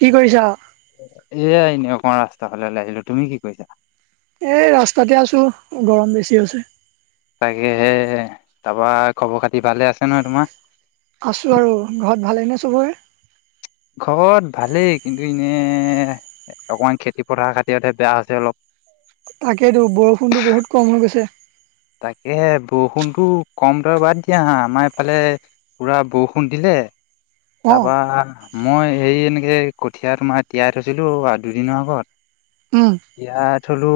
কি কৰিছা? এ এনে অকমান ৰাস্তা ফালে আহিলো তুমি কি কৈছা। এই ৰাস্তাতে আছো গৰম বেছি আ হৈছে। তাকে হে হে তাৰপা খবৰ খাতি ভালে আছে নহয় তোমাৰ। আছোঁ আৰু ঘৰত ভালেইনে চবৰে। খবৰ ভালেই। কিন্তু এনে অকমান খেতি পথাৰ খাতিৰতে বেয়া হৈছে অলপ। তাকেইটো বৰষুণতটো বহুত কম হৈ গৈছে। তাকে বৰষুণতো কম দৰ বাদ দিয়া হা আমাৰ এইফালে পুৰা বৰষুণ দিলে এ অ তাৰপা মই হেৰি এনেকে কঠীয়া তোমাৰ তিয়াই থৈছিলো দুদিনৰ আগত। উম ইয়াত থলো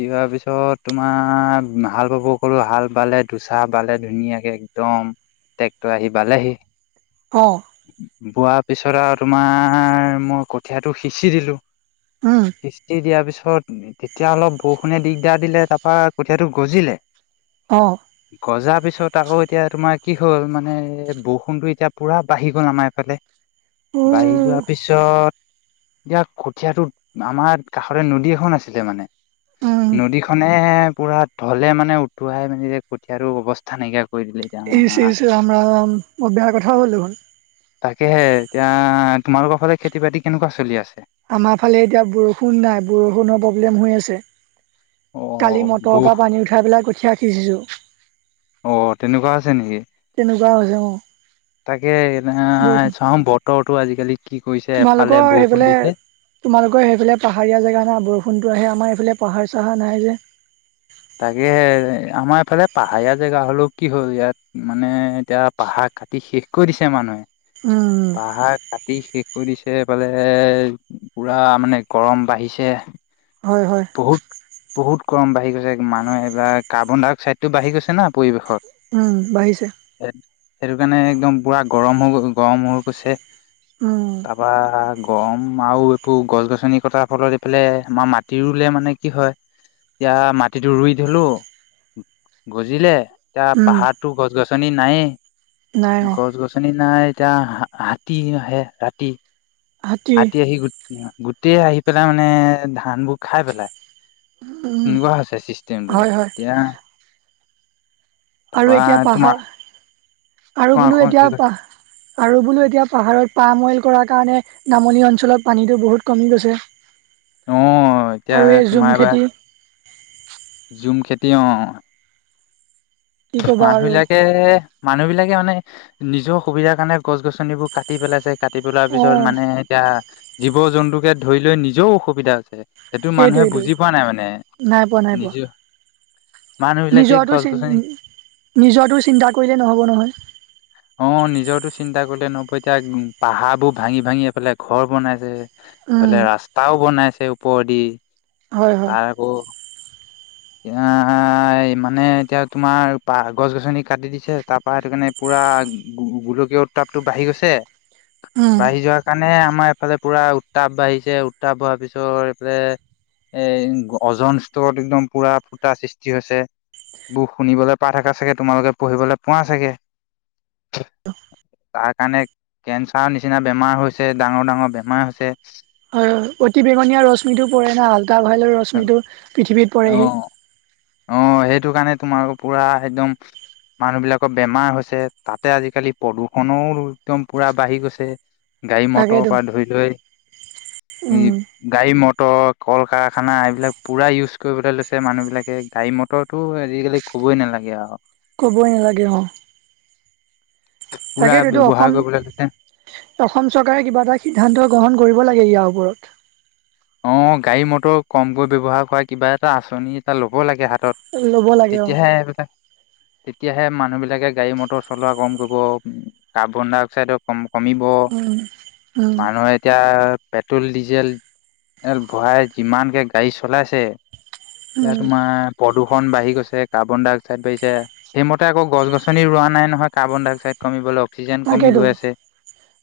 তিওঁৱাৰ পিছত তোমাৰ হাল বাব গলোঁ। হাল বালে দুচা বালে ধুনীয়া ধুনীয়াকে একদম ট্ৰেক্টৰ আহি বালেহি। অ। বোৱাৰ পিছত আৰু তোমাৰ মই কঠিয়াটো সিঁচি দিলো। উম কিস্তি দিয়াৰ পিছত ছত তেতিয়া অলপ বৰষুণে দিগদাৰ দিলে। তাৰ পা কঠীয়াটো গজিলে। অ গজা পিছ পিছত আকৌ এতিয়া তোমাৰ কি হ'ল মানে বৰষুণতো এতিয়া পুৰা বাঢ়ি গ'ল আমাৰ এইফালে। উ বাঢ়ি যোৱাৰ পিছত এতিয়া কঠীয়াটো আমাৰ কাষৰে নদী এখন আছিলে মানে উম নদীখনে পুৰা ঢলে মানে উটুৱাই মানে যে কঠিয়াটো অৱস্থা নাইকিয়া কৰি দিলে এতিয়া ইচ- আমাৰ ইচ। ৰাম-ৰাম। বৰ বেয়া কথা হল দেখুন। তাকেহে। এতিয়া তোমালোকৰ ফালে খেতি-বাতি কেনেকুৱা চলি আছে? আমাৰ ফালে এতিয়া বৰষুণ নাই বৰষুণৰ প্ৰব্লেম হৈ আছে। অ কালি মটৰৰ বহ পৰা পানী উঠাই পেলাই কঠীয়া সিচিছো। অ তেনেকুৱা হৈছে নেকি? এনেকুৱা হৈছে, অ। তাকে এ বৰষুণ। চাওঁ বতৰটো আজিকালি কি কৰিছে এফালে তোমালোকৰ বৰষুণ সেইফালে দিছে তোমালোকৰ সেইফালে পাহাৰীয়া জেগা ন, বৰষুণতো আহে। আমাৰ এইফালে পাহাৰ চাহাৰ নাই যে। তাকে আমাৰ এইফালে পাহাৰীয়া জেগা হলেও কি হ'ল ইয়াত মানে এতিয়া পাহাৰ কাটি শেষ কৰি দিছে উম মানুহে। পাহাৰ ক কাটি শেষ কৰি এইফালে পুৰা মানে গৰম বাঢ়িছে। হয়, হয়। ৰম বাঢ়ি গৈছে মানুহ এইবাৰ, কাৰ্বন-ডাই-অক্সাইডটো বাঢ়ি গৈছে না পৰিৱেশত। উম বাঢ়িছে। সেইটো কাৰণে একদম পুৰা গৰম হৈ গ গৰম হৈ গৈছে। উ। তাৰপা গৰম আৰু এইটো গছ-গছনি কটাৰ ফলত এইফালে আমাৰ মাটি মাটি ৰুলে মানে কি হয়, এতিয়া মাটিটো ৰুই থলোঁ গজিলে। এতিয়া উম, পাহাৰতটো গছ গছনি নায়েই। নাই অ, গছ-গছনি নাই। এতিয়া হ হাতী আহে ৰাতি। হাতী ৰাতি আহি গোটেই আহি পেলাই মানে ধানবোৰ খাই পেলায়। উম, এনেকুৱা হৈছে চিষ্টমটো। হয়, হয় এতিয়া আৰু তাৰপা এতিয়া তোমাৰ পাহাৰ, আৰু তোমাৰ বোলো আকৌ কি এতিয়া কয় পাহ আৰু বোলো এতিয়া পাহাৰত পাম অইল কৰাৰ কাৰণে নামনি অঞ্চলত পানীটো বহুত কমি গৈছে। অ এতিয়া আৰু এই তোমাৰ ঝুম খেতি ঝুম খেতি, অ অ। কি ক'বা মানুহ আৰু বিলাকে, মানুহ বিলাকে মানে নিজৰ সুবিধাৰ কাৰণে গছ-গছনিবোৰ কাটি পেলাইছে। কাটি পেলোৱাৰ অ, পিছত মানে এতিয়া জীৱ-জন্তুকে ধৰি লৈ নিজেও অসুবিধা আছে। সেইটো মানুহে সেইটোৱেইটো বুজি পোৱা নাই মানে, নাই পোৱা, নাই পোৱা নিজে মানুহবিলাকে নিজৰটো চি গছ-গছনি নিজৰটো চিন্তা কৰিলে নহ'ব নহয়। অ নিজৰটো চিন্তা কৰিলে নহব, এতিয়া পাহাৰবোৰ ভাঙি-ভাঙি এফালে ঘৰ বনাইছে উম, এইফালে ৰাস্তাও বনাইছে ওপৰেদি, হয়, হয় তাৰ আকৌ। এয়া মানে এতিয়া তোমাৰ পা গছ গছনি কাটি দিছে তাৰ পৰা সেইটো কাৰণে পুৰা। গোলকীয় উত্তাপটো বাঢ়ি গৈছে। উম, বাঢ়ি যোৱাৰ কাৰণে আমাৰ এইফালে পুৰা উত্তাপ বাঢ়িছে উত্তাপ হোৱাৰ পিছত এইফালে। এ অজন স্তৰত একদম পুৰা ফুটা সৃষ্টি হৈছে। বোৰ শুনিবলৈ পা থকা চাগে তোমালোকে পঢ়িবলৈ পোৱা চাগে। অ। তাৰ কাৰণে কেন্ঞ্চাৰ নিচিনা বেমাৰ হৈছে ডাঙৰ ডাঙৰ বেমাৰ হৈছে। হয় অতি বেঙনীয়া ৰশ্মিটো পৰে না ভাল। তাল হললেও ৰশ্মিটো পৃথিৱীত অ পৰেহি। তোমাৰো পুৰা একদম। মানুহ বিলাকৰ বেমাৰ হৈছে তাতে আজিকালি প্ৰদূষণও একদম পুৰা বাঢ়ি গৈছে। গাড়ী মটৰৰ তাকেতো পৰা ধৰি লৈ উম, গাড়ী মটৰ কল কাৰ- খানা এইবিলাক পুৰা ইউজ কৰিবলৈ লৈছে মানুহবিলাকে গাড়ী মটৰটো আজিকালি ক'বই নালাগে আও। কবৈই নালাগে অ। পুৰা তাকেটোতো ব্যৱহাৰ অসম কৰিবলৈ লৈছে অসম চৰকাৰে কিবা এটা সিদ্ধান্ত গ্ৰহণ কৰিব লাগে ইয়াৰ ওপৰত। অ গাড়ী মটৰ কম কৈ ব্যৱহাৰ কৰা কিবা এটা আঁচনি এটা ল'ব লাগে হাত। তত ল'ব লাগে অ তেতিয়াহে এইবিলাক। তেতিয়াহে মানুহ বিলাকে গাড়ী মটৰ চলোৱা কম কৰিব কাৰ্বন ডাই অক্সাইডো কম- কমিব, উম উম মানুহে এতিয়া পেট্ৰল ডিজেল। এল ভৰাই যিমানকে গাড়ী চলাইছে এয়া উম তোমাৰ প্ৰদূষ- ন বাঢ়ি গৈছে কাৰ্বন ডাই অক্সাইড বাঢ়িছে সিম মতে আকৌ গছ গছনি ৰোৱা নাই নহয় কাৰ্বন ডাই অক্সাইড কমিবলে। তাকেতো,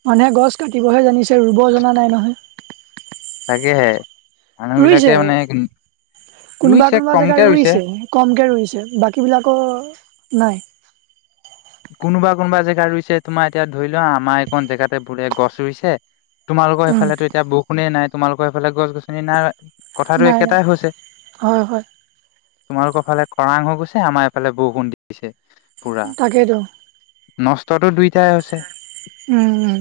মানুহে গছ কাটিবহে জানিছে ৰুব জনা নাই নহয়। তাকেহে, মানুহ বিলাকে ৰুইছে মানে। কোনোবা ৰুইছে কোনোবা জেগা কমকে ৰুইছে কমকে ৰুইছে বাকীবিলাক নাই। কোনোবা কোনোবা জেগা ৰুইছে তোমাৰ এতিয়া ধৰি লোৱা আমাৰ এইকখন জেগাতে বোৰে গছ ৰুইছে। তোমালোকৰ উম সেইফালেতো এতিয়া বৰষুণে নাই তোমালোকৰ সফে গছ গছনি নাই। কথাটো নাই নাই একেটাই হৈছে। হয় হয় তোমালোকৰ ফালে খৰাং হৈ গৈছে আমাৰ এইফালে বৰষুণ দিছে। তাকেইতো। নষ্টটো দুইটাই হৈছে। উম উম।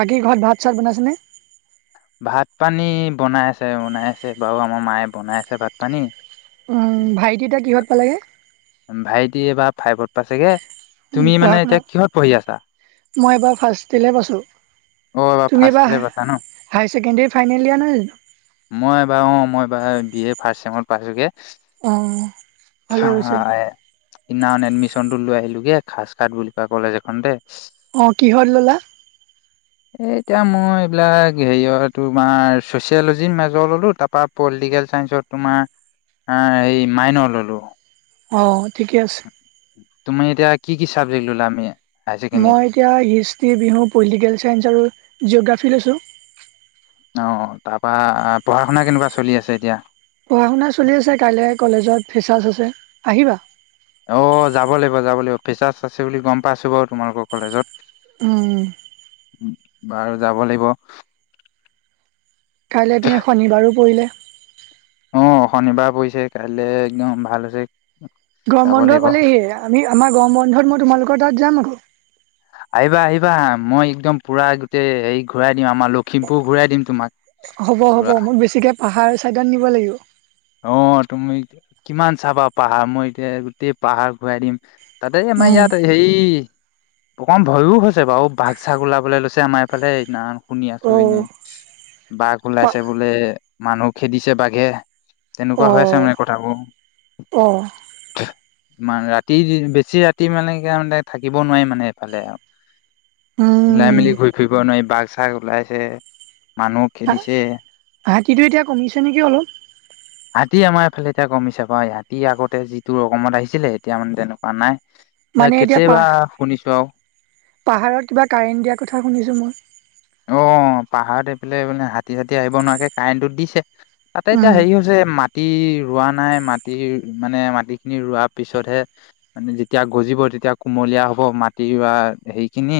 বাকী ঘৰত ভাত চাত বনাইছেনে। ভাত পানী বনাই আছে বনাই আছে বাৰু আমাৰ মায়ে বনাই আছে ভাত পানী। ভাইটিউতা কিহত পালেগে। ভাইটি এইবাৰ ফাইভত পাইছেগে। তুমি পঢ়া মানে এতিয়া শুনাত, কিহত পঢ়ি আছা মই এবাৰ ফাৰ্ষ্ট টিলেই পাইছোঁ। অ এইবাৰ তুমি, ফাৰ্ষ্ট এবাৰ ইয়েৰ পাইছা ন হায়াৰ ছেকেণ্ডেৰী ফাইনেল ইয়োৰ নাই জানো। মই এইবাৰ অ মই এইবাৰ বি এ ফাৰ্ষ্ট চেমত পাইছোগে। অ, অ, ভালে। হৈছে সিদিনাখন এডমিশ্যনটো লৈ আহিলোগে খাজ কাট বুলি কোৱা কলেজ এখন তে। অ কিহত ল'লা এ এতিয়া মই এইবিলাক হেৰিয় তোমাৰ চচিয়লজিৰ মেজৰ ল'লো তাপা পলিটিকেল চাইন্সত, তোমাৰ মাইনৰ ললো। অ ঠিকে আছে। তুমি এতিয়া কি কি চাবজেক্ট ললা মে। মই এতিয়া হিষ্ট্ৰি, বিহু, পলিটিকেল চাইন্স আৰু জিঅ'গ্ৰাফী লৈছোঁ। অ তাৰ পৰা, পঢ়া শুনা কেনেকুৱা চলি আছে এতিয়া। পঢ়া শুনা চলি আছে কাইলৈ কলেজত ফিচাৰছ আছে, আহিবা। অ যাব লাগিব যাব লাগিব ফেচাৰছ আছে বুলি গম পাইছো বাৰু তোমালোকৰ কলেজত। উম বাৰু যাব লাগিব। কাইলৈ পিনে শনিবাৰো পৰিলে। আহ শনিবাৰ পৰিছে কাইলৈ একদম ভাল হৈছে। গম যাব বন্ধ লাগিব পালেহিয়ে আমি আমাৰ গৰম বন্ধত মই তোমালোকৰ তাত যাম আক। আহিবা আহিবা মই একদম পুৰা গোটেই হেৰি ঘূৰাই দিম আমাৰ লখিমপুৰ ঘূৰাই দিম তোমাক পুৰা। চাইডান নিব লাগিব। অ তুমি, কিমান চাবা পাহাৰ মই এতিয়া গোটেই পাহাৰ ঘূৰাই দিম। তাতেই আমাৰ উম ইয়াত সেই। অকম ভয়ও হৈছে বাৰু বাঘ চাগ ওলাবলে লৈছে আমাৰ এইফালে এইদিনাখন শুনি অ আছো এনে, বাঘ পা ওলাইছে বোলে মানুহ খেদিছে বাঘে। অ তেনেকুৱা হৈ আছে মানে কথাবোৰ। অ ইমান ৰাতি বেছি ৰাতি মানে কিয়ামতে থাকিব নোৱাৰি মানে এইফালে আৰু। ওলাই উম মেলি ঘূৰি ফুৰিব নোৱাৰি বাঘ চাগ ওলাইছে, মানুহ খেদিছে। হাতীটো এতিয়া কমিছে নেকি অলপ হাতী আমাৰ ইফালে এতিয়া কমিছে বাৰ ৰাতি আগতে যিটো ৰকমত আহিছিলে এতিয়া মানে তেনেকুৱা নাই। মানে এয়া এতিয়া কেতিয়াবা পাহ শুনিছো আও পাহাৰত কিবা কাৰেণ্ট দিয়াৰ কথা শুনিছোঁ মই। অ পাহাৰত এইফালে মানে হাতী চাতী আহিব নোৱাৰাকে কাৰেণ্টটো দিছে। তাতে এতিয়া উম হেৰি হৈছে মাত- মাটি ৰোৱা নাই মাটি মানে মাটি খিনি ৰোৱা পিছতহে মানে যেতিয়া গজিব তেতিয়া কুমলীয়া হব মাটি ৰোৱা হেৰি খিনি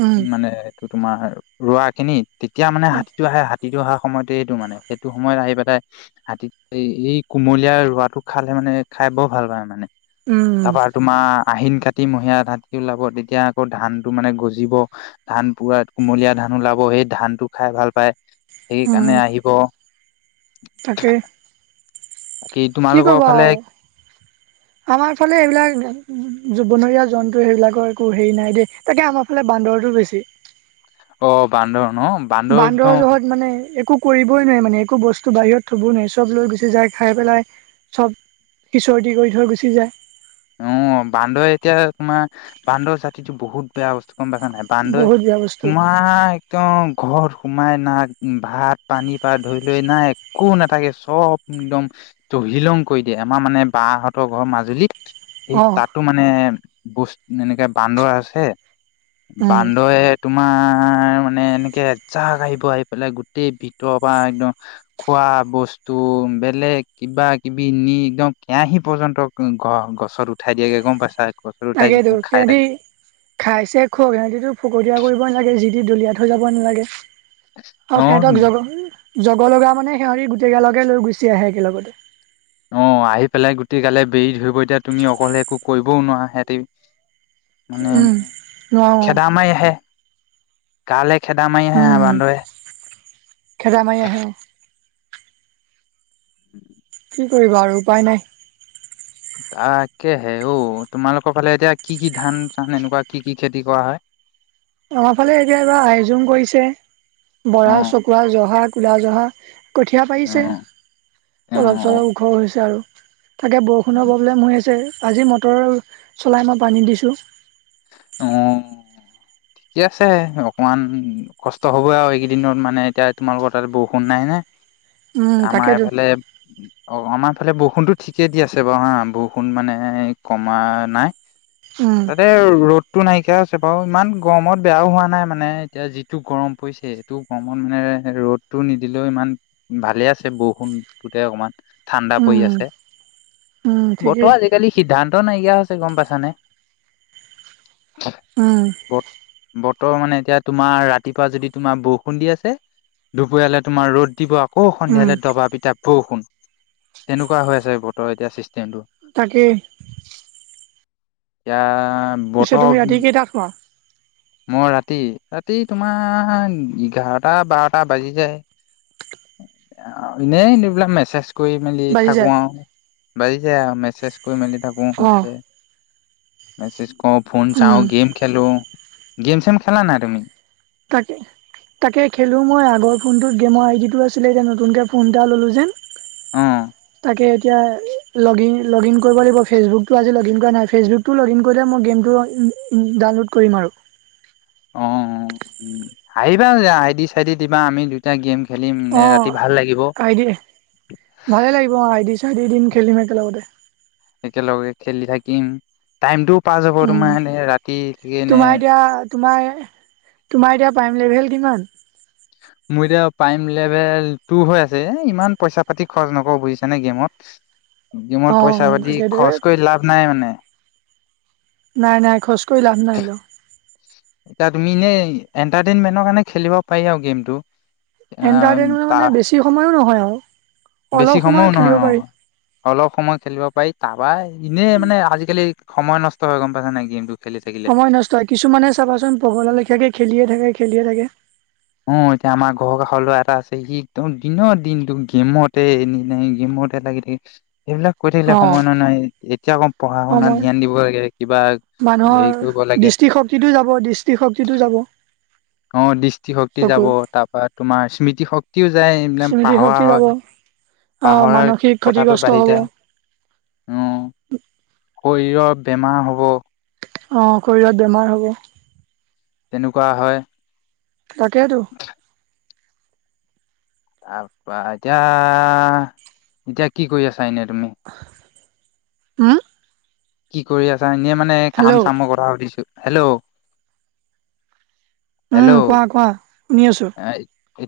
উম মানে এইটো তোমাৰ ৰোৱা খিনি তেতিয়া মানে অ হাতীটো আহে হাতীটো অহা সময়তে এইটো মানে সেইটো সময়ত আহি পেলাই হাতী এই কুমলীয়া ৰোৱাটো খালে মানে খাই বৰ ভাল পায় মানে। উম, তাৰপা তোমাৰ আহিন কাটি মহীয়া হাতী ওলাব তেতিয়া আকৌ ধানটো মানে গজিব ধান পুৰা কুমলীয়া ধান ওলাব সেই ধানটো খাই ভাল পায় সেইকাৰণে আহিব। তাকেই বাকী কি তোমালোকৰ ক'ব ফালে আও আমাৰ ফালে এইবিলাক জু বনৰীয়া জন্তু সেইবিলাকৰ একো হেৰি নাই দেই তাকে আমাৰ ফালে বান্দৰটো বেছি। অ বান্দৰ ন একদম বান্দৰ জহত মানে একো কৰিবই নোৱাৰে মানে একো বস্তু বাহিৰত থব নোৱি চব লৈ গুচি যাই খাই পেলাই চব হিচৰতি কৰি থৈ গুচি যায়। অ বান্দৰ এতিয়া তোমাৰ বান্দৰ জাতিটো বহুত বেয়া বস্তু বান্দই বহুত বেয়া বস্তু তোমাৰ একদম ঘৰ সোমাই নাক ভাত পানী পা ধৰি লৈ নাই একো নাথাকে চব একদম তহিলং কৰি দিয়ে আমাৰ মানে বাহঁতৰ ঘৰ মাজুলীত এই অ', তাতো মানে বস্ত এনেকে বান্দৰ আছে। উম, বান্দহে তুমি তোমাৰ মানে এনেকে এজাক আহিব আহি পেলাই গোটেই ভিতৰৰ পৰা একদম খোৱা বস্তু বেলেগ কিবা কিবি নি একদম কেৰাহী পৰ্যন্ত গা গ পাছত উঠাই দিয়ে গম পাইছা গছত উঠাই লাগেদো খাই সিহঁতি থাকে খাইছে খক সিহতিটো ফকতীয়া কৰিব নালাগে যি দি দলিয়াত থৈ যাব নালাগে আৰু অ সিহঁতক জগ জগ লগা মানে সিহঁৰি গোটেই গালগে লৈ গুচি আহে একেলগতে অ আহি পেলাই গোটেই গালে বেৰি ধৰিব এতিয়া তুমি অকলে একো কৰিবও নোৱাৰা সিহতি মানে উম, নোৱাৰো খেদ মাই আহে গালে খেদা মায়ি আহে আ উম, বান্দৰে খেদা মাৰি আহে উম কি কৰিবা আৰু উপায় নাই। তাকে হে অঔ তোমালোকৰ ফালে এতিয়া কি কি ধান চান এনেকুৱা কি কি খেতি কৰা হয়। উম অঁ আমাৰ ফালে এতিয়া এবাৰ আয়োজন কৰিছে। অ বৰা, চকুৱা, জহা, কলা জহা। কঠীয়া অ পাৰিছে অলপ অ চলপ ও ঘৰ হৈছে আৰু তাকে অ বৰষুণৰ প্ৰব্লেম হৈ আছে আজি মটৰ চলাই মই পানী দিছোঁ। অঁ ঠিকে আছে অকমান কষ্ট হবই আৰু এইকেইদিনত মানে এতিয়া তোমালোকৰ তাত বৰষুণ নাই নে উম, আমাৰ তাকেতো এইফালে অঁ আমাৰ ফালে বৰষুণতটো ঠিকে দি আছে বাৰু হা বৰষুণ মানে কমা নাই উম, তাতে ৰ'দতটো নাইকিয়া আছে বাৰু ইমান গৰমত বেয়াও হোৱা নাই মানে এতিয়া যিটো গৰম পৰিছে সেইটো গৰমত মানে ৰ'দটো নিদিলেও ইমান ভালে আছে বৰষুণটোতে অকমান ঠাণ্ডা পৰি উম, আছে উম, ঠিকেই বতৰ আজিকালি সিদ্ধান্ত নাইকিয়া হৈছে গম পাইছানে। উম। বত বতৰ মানে এতিয়া তোমাৰ ৰাতিপুৱা যদি তোমাৰ বৰষুণ দি আছে। দুপৰালে তোমাৰ ৰ'দ দিব। অঁ উম। সন্ধিয়ালে দবা পিতা বৰষুণ তেনেকুৱা হৈ আছে বতৰ এতিয়া চিষ্টেমটো। তাকে এতিয়া তুমি বতৰ ৰাতি কেইটাত শুৱা মই ৰাতি, ৰাতি তোমাৰ এঘাৰটা বাৰটা বাজি যায়। এনেইবিলাক মেছেজ কৰি মেলি বাজি থাকো যায় আৰু, বাজি যায় আৰু। অ', [unintelligible] ক ফোন উম, চাওঁ, গেম খেলো, গেম-চেম খেলা নাই তুমি? তাকে। তাকে খেলো মই আগৰ ফোনটোত গেমৰ আইডিটো আছিলে, নতুনকে ফোন এটা ললো যে। অঁ। লগিন কৰিব লাগিব ফেচবুকতটোজি লগিন কৰা নাই ফেচবুকতটো লগিন কৰিলে মই গেমত ডাউনলোড কৰিম আৰু। অঁ' আহিবা আইদি-চাইদি দিবা। আমি দুটা গেম খেলিম ৰাতি অ' ভাল লাগিব আইডিয় ভালে লাগিব অ' আই দি দিন [unintelligible] খেলিম মতে একেলগে খেলি থাকিম। টাইমতটো পাই যাব। উম তোমাৰ এনে ৰাতি কি এনে তোমাৰ এতিয়া তোমাৰ, তোমাৰ এতিয়া প্ৰাইম লেভেল কিমান? উ। মোৰ এতিয়া প্ৰাইম লেভেল টু হৈ আছে। ইমান পইচা-পাতি খৰচ নকৰো বুজিছানে গেমত। গেমত অঁ অঁ পইচা-পাতি তাকেতো খৰচ কৰি লাভ নাই মানে। নাই, নাই খোজ কৰি লাভ নাই ন। এতিয়া তুমি এনেই এণ্টাৰটেইনমেন্টৰ কাৰণে খেলিব পাৰি আৰু গেমটো। এন্টাৰটেইনমেন্ট তা মানে বেছি সময়ো নহয় আৰু। বেছি অলপ সময় সময়ও খেলিব নহয়। পাৰি অ' অলপ সময় খেলিব পাৰি তাবাই এনেই মানে আজিকালি সময় নষ্ট হৈ গম পাইছ নাই গেমটো। খেলি থাকিলে। সময় নষ্ট হয়। কিছুমানে চাবাচোন পাগল লেখাকে খেলিয়ে থাকে খেলিয়ে থাকে। অ'এতিয়া আমাৰ ঘৰৰ কাষৰ লৰা এটা আছে সি একদম দিনৰ দিনো গেমতে গেম- ম লাগি থাকে। সেইবিলাক কৈ থাকিলে অঁ সময় নহয় এতিয়া কম পঢ়া শুনা সময় ধ্যান দিব লাগে। কিবা হেৰি মানুহৰ কৰিব লাগে দৃষ্টিশক্তিটো যাব দৃষ্টিশক্তিটো যাব। অ' দৃষ্টিশক্তি যাব চকুৰ তাৰ পৰা তোমাৰ স্মৃতি শক্তিও যায়। এইবিলাক স্মৃতি পাহৰা শক্তি যাব হয়। আহ পাহৰাৰ মানসিক কথাতটো ক্ষতিগ্ৰস্ত বাঢ়ি হব যায়, উম। শৰীৰৰ বেমাৰ হ'ব। অ' শৰীৰত বেমাৰ হ'ব। তেনেকুৱা হয়। তাকেটো। তাৰপা এতিয়া, এতিয়া কি কৰি আছা এনে তুমি? হুম? কি কৰি আছা? এনেই মানে কাম চামৰ কথা সুধিছো। হেল্ল' উম' কোৱা, কোৱা। শুনি আছো। হেল্ল'